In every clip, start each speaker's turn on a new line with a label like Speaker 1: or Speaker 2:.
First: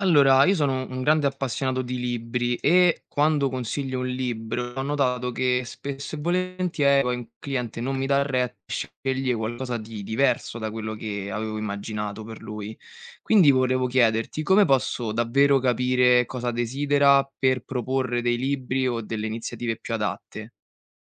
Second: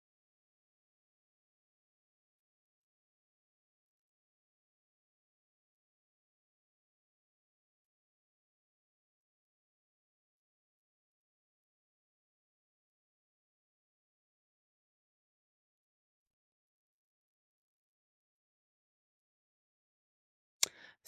Speaker 1: Allora, io sono un grande appassionato di libri e quando consiglio un libro ho notato che spesso e volentieri poi un cliente non mi dà retta, sceglie qualcosa di diverso da quello che avevo immaginato per lui. Quindi volevo chiederti come posso davvero capire cosa desidera per proporre dei libri o delle iniziative più adatte?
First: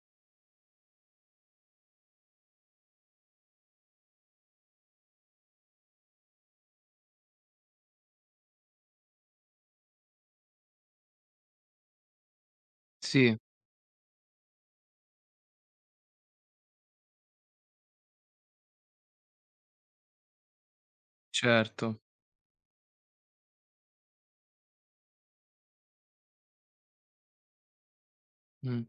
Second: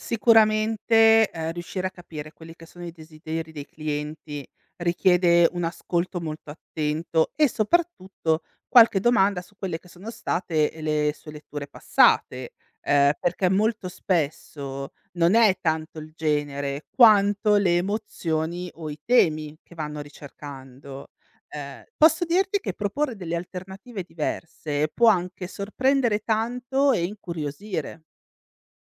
Speaker 2: Sicuramente, riuscire a capire quelli che sono i desideri dei clienti richiede un ascolto molto attento e soprattutto qualche domanda su quelle che sono state le sue letture passate,
Speaker 1: Sì,
Speaker 2: perché molto spesso non è tanto il genere quanto le emozioni o i temi che vanno ricercando.
Speaker 1: certo.
Speaker 2: Posso dirti che proporre delle alternative diverse può anche sorprendere tanto e incuriosire.
Speaker 1: Mh.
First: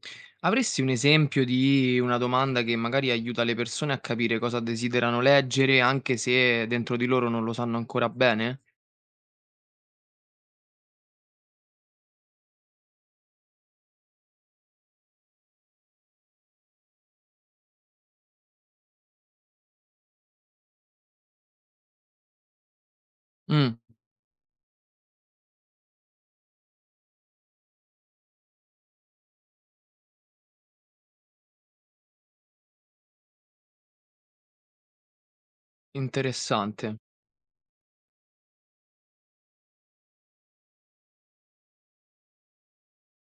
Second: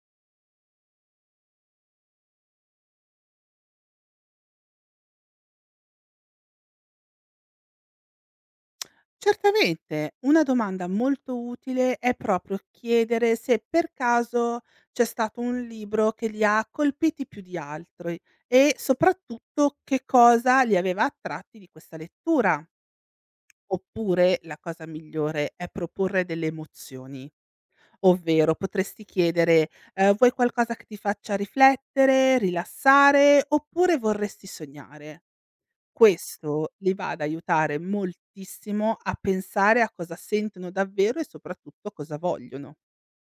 Speaker 1: Avresti un esempio di una domanda che magari aiuta le persone a capire cosa desiderano leggere, anche se dentro di loro non lo sanno ancora bene?
Speaker 2: Certamente, una domanda molto utile è proprio chiedere se per caso c'è stato un libro che li ha colpiti più di altri e soprattutto che cosa li aveva attratti di questa lettura.
Speaker 1: Mh,
Speaker 2: Oppure la cosa migliore è proporre delle emozioni, ovvero potresti chiedere vuoi qualcosa che ti faccia riflettere, rilassare, oppure vorresti sognare? Questo li
Speaker 1: interessante.
Speaker 2: va ad aiutare moltissimo a pensare a cosa sentono davvero e soprattutto cosa vogliono.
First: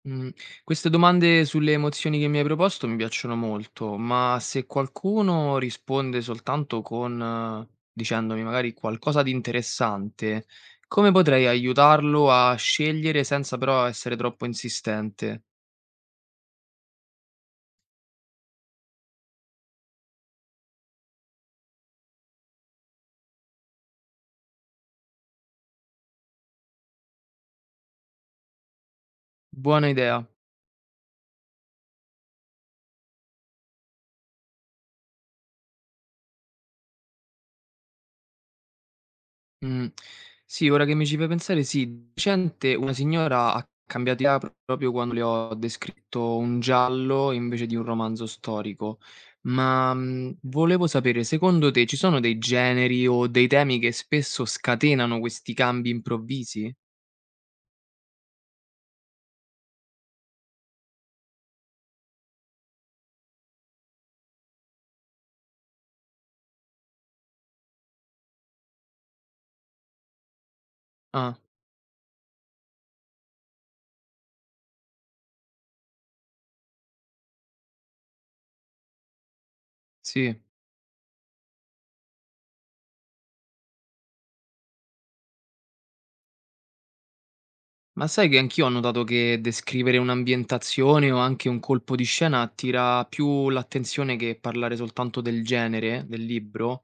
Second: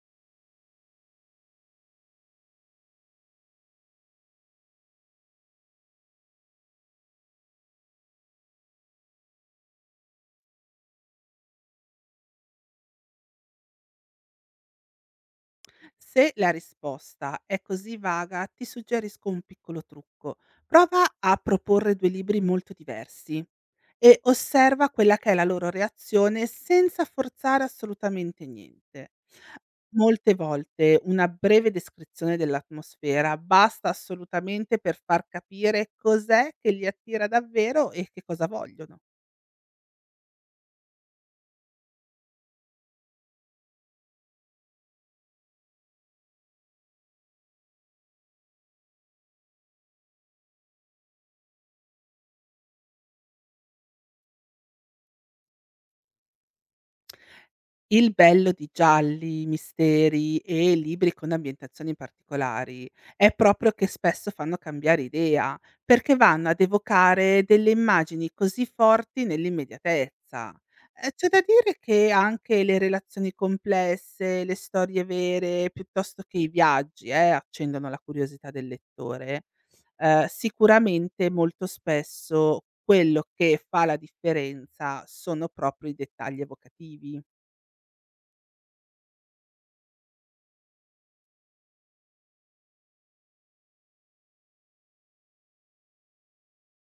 Speaker 1: Mh, queste domande sulle emozioni che mi hai proposto mi piacciono molto, ma se qualcuno risponde soltanto con dicendomi magari qualcosa di interessante, come potrei aiutarlo a scegliere senza però essere troppo insistente?
Speaker 2: Se la risposta è così vaga, ti suggerisco un piccolo trucco. Prova a proporre 2 libri molto diversi e osserva quella che è la loro reazione, senza forzare assolutamente niente.
Speaker 1: Buona idea.
Speaker 2: Molte volte una breve descrizione dell'atmosfera basta assolutamente per far capire cos'è che li attira davvero e che cosa vogliono.
Speaker 1: Mh. Sì, ora che mi ci fai pensare sì, di recente una signora ha cambiato idea proprio quando le ho descritto un giallo invece di un romanzo storico. Ma, volevo sapere, secondo te ci sono dei generi o dei temi che spesso scatenano questi cambi improvvisi?
Speaker 2: Il bello di gialli, misteri e libri con ambientazioni particolari è proprio che spesso fanno cambiare idea, perché vanno ad evocare delle immagini così forti nell'immediatezza. C'è
Speaker 1: Ah,
Speaker 2: da dire che anche le relazioni complesse, le storie vere, piuttosto che i viaggi, accendono la curiosità del lettore.
Speaker 1: sì.
Speaker 2: Sicuramente, molto spesso quello che fa la differenza sono proprio i dettagli evocativi.
Speaker 1: Ma sai che anch'io ho notato che descrivere un'ambientazione o anche un colpo di scena attira più l'attenzione che parlare soltanto del genere, del libro?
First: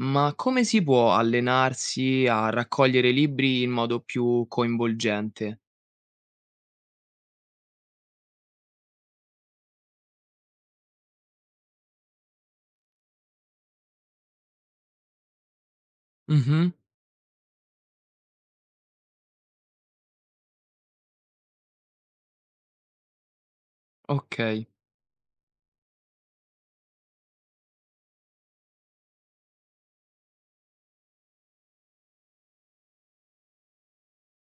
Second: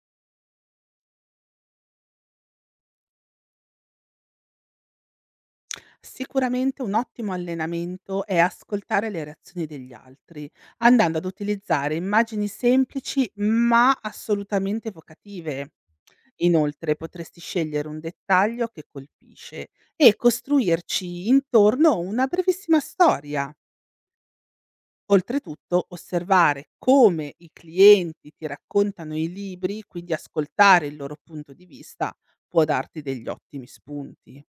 Speaker 1: Ma come si può allenarsi a raccogliere libri in modo più coinvolgente?
Speaker 2: Sicuramente un ottimo allenamento è ascoltare le reazioni degli altri, andando ad utilizzare immagini semplici ma assolutamente evocative.
Speaker 1: Mh-mh,
Speaker 2: Inoltre potresti scegliere un dettaglio che colpisce e costruirci intorno una brevissima storia.
Speaker 1: ok,
Speaker 2: Oltretutto, osservare come i clienti ti raccontano i libri, quindi ascoltare il loro punto di vista, può darti degli ottimi spunti.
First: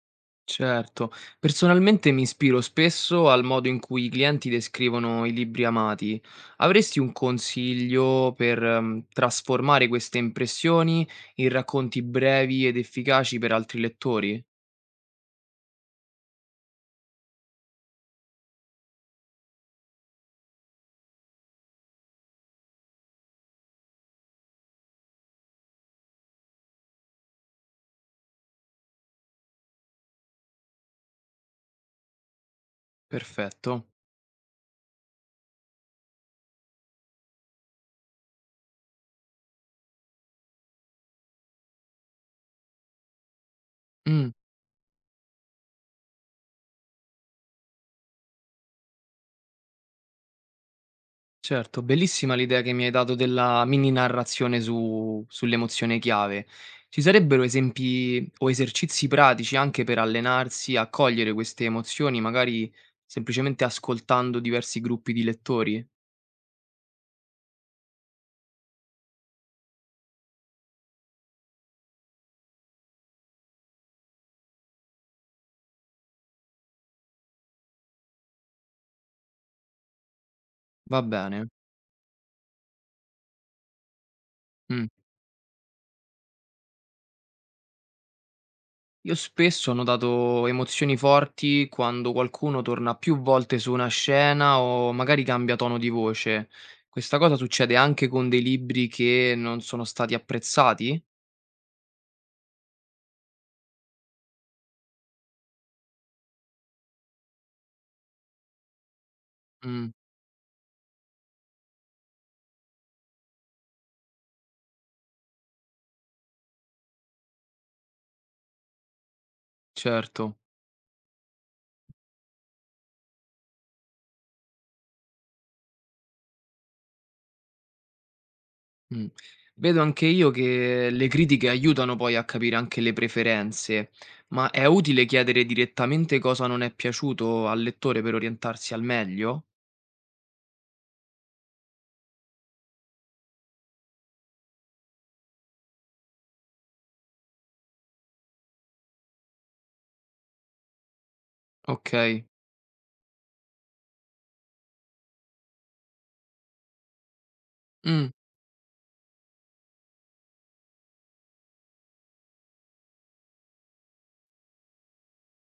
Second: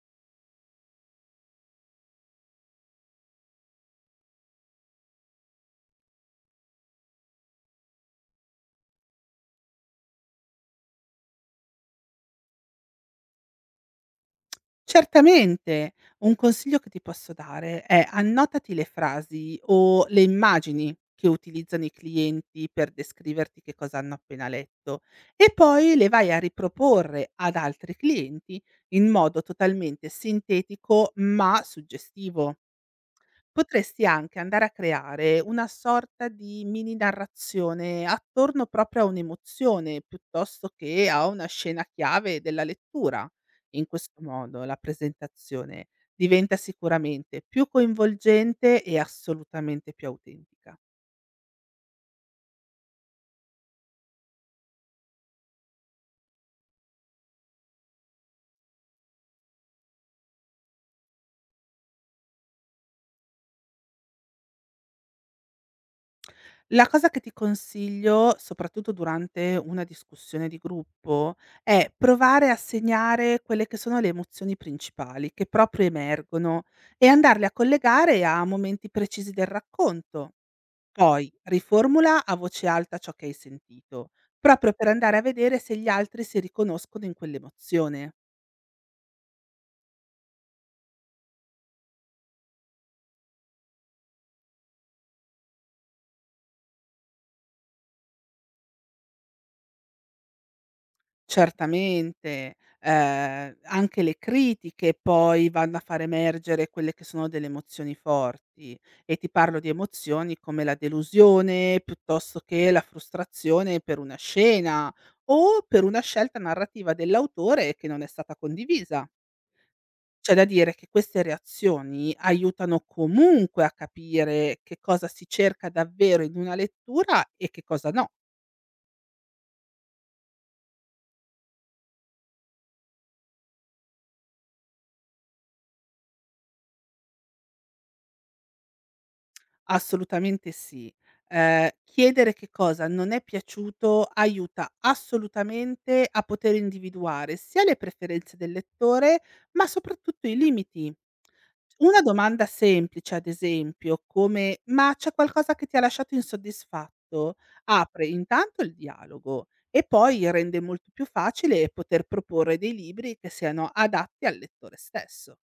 Speaker 1: certo. Personalmente mi ispiro spesso al modo in cui i clienti descrivono i libri amati. Avresti un consiglio per trasformare queste impressioni in racconti brevi ed efficaci per altri lettori?
Speaker 2: Certamente. Un consiglio che ti posso dare è: annotati le frasi o le immagini che utilizzano i clienti per descriverti che cosa hanno appena letto e poi le vai a riproporre ad altri clienti in modo totalmente sintetico ma suggestivo.
Speaker 1: Perfetto.
Speaker 2: Potresti anche andare a creare una sorta di mini narrazione attorno proprio a un'emozione, piuttosto che a una scena chiave della lettura. In questo
Speaker 1: Mm.
Speaker 2: modo la presentazione diventa sicuramente più coinvolgente e assolutamente più autentica.
Speaker 1: Certo, bellissima l'idea che mi hai dato della mini narrazione su sull'emozione chiave. Ci sarebbero esempi o esercizi pratici anche per allenarsi a cogliere queste emozioni, magari semplicemente ascoltando diversi gruppi di lettori?
Speaker 2: La cosa che ti consiglio, soprattutto durante una discussione di gruppo, è provare a segnare quelle che sono le emozioni principali che proprio emergono e andarle a collegare a momenti precisi del racconto.
Speaker 1: Va
Speaker 2: Poi
Speaker 1: bene.
Speaker 2: riformula a voce alta ciò che hai sentito, proprio
Speaker 1: Mm.
Speaker 2: per andare a vedere se gli altri si riconoscono in quell'emozione.
Speaker 1: Io spesso ho notato emozioni forti quando qualcuno torna più volte su una scena o magari cambia tono di voce. Questa cosa succede anche con dei libri che non sono stati apprezzati?
Speaker 2: Certamente, anche le critiche poi vanno a far emergere quelle che sono delle emozioni forti, e ti parlo di
Speaker 1: Mm,
Speaker 2: emozioni come la delusione, piuttosto che la frustrazione per una scena o per una scelta narrativa dell'autore che non è stata condivisa. C'è
Speaker 1: certo.
Speaker 2: da dire che queste reazioni aiutano comunque a capire che cosa si cerca davvero in una lettura e che cosa no.
Speaker 1: Mh. Vedo anche io che le critiche aiutano poi a capire anche le preferenze, ma è utile chiedere direttamente cosa non è piaciuto al lettore per orientarsi al meglio?
Speaker 2: Assolutamente sì. Chiedere che cosa non è piaciuto aiuta assolutamente a poter individuare sia le preferenze del lettore, ma soprattutto i limiti. Una
Speaker 1: Okay.
Speaker 2: domanda semplice, ad esempio, come: "Ma c'è qualcosa che ti ha lasciato insoddisfatto?" Apre
Speaker 1: Mh,
Speaker 2: intanto il dialogo e poi rende molto più facile poter proporre dei libri che siano adatti al lettore stesso.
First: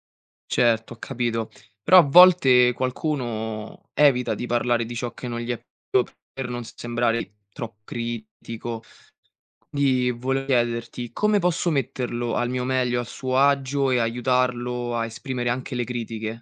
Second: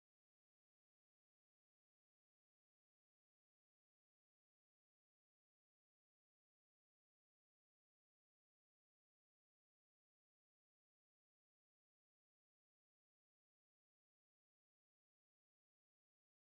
Speaker 1: certo, ho capito. Però a volte qualcuno evita di parlare di ciò che non gli è piaciuto per non sembrare troppo critico. Quindi volevo chiederti come posso metterlo al mio meglio, a suo agio e aiutarlo a esprimere anche le critiche?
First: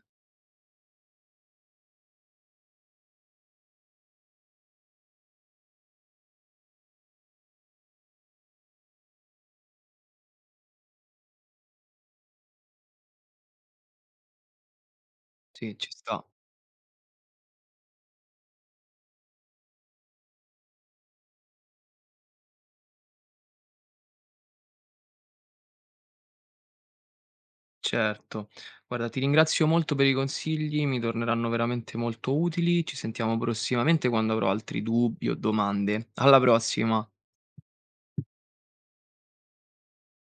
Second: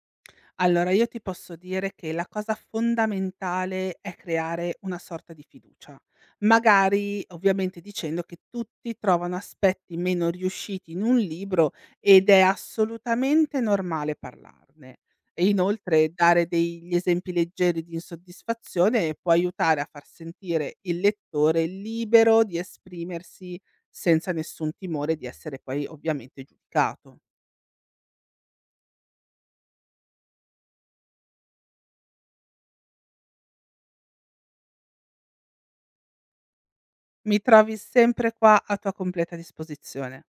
Speaker 2: Allora, io ti posso dire che la cosa fondamentale è creare una sorta di fiducia. Magari, ovviamente, dicendo che tutti trovano aspetti meno riusciti in un libro ed è assolutamente normale parlarne. E
Speaker 1: Sì, ci
Speaker 2: inoltre
Speaker 1: sta.
Speaker 2: dare degli esempi leggeri di insoddisfazione può aiutare a far sentire il lettore libero di esprimersi senza nessun timore di essere poi ovviamente giudicato.
Speaker 1: Certo. Guarda, ti ringrazio molto per i consigli, mi torneranno veramente molto utili. Ci sentiamo prossimamente quando avrò altri dubbi o domande. Alla prossima.
Speaker 2: Mi trovi sempre qua a tua completa disposizione.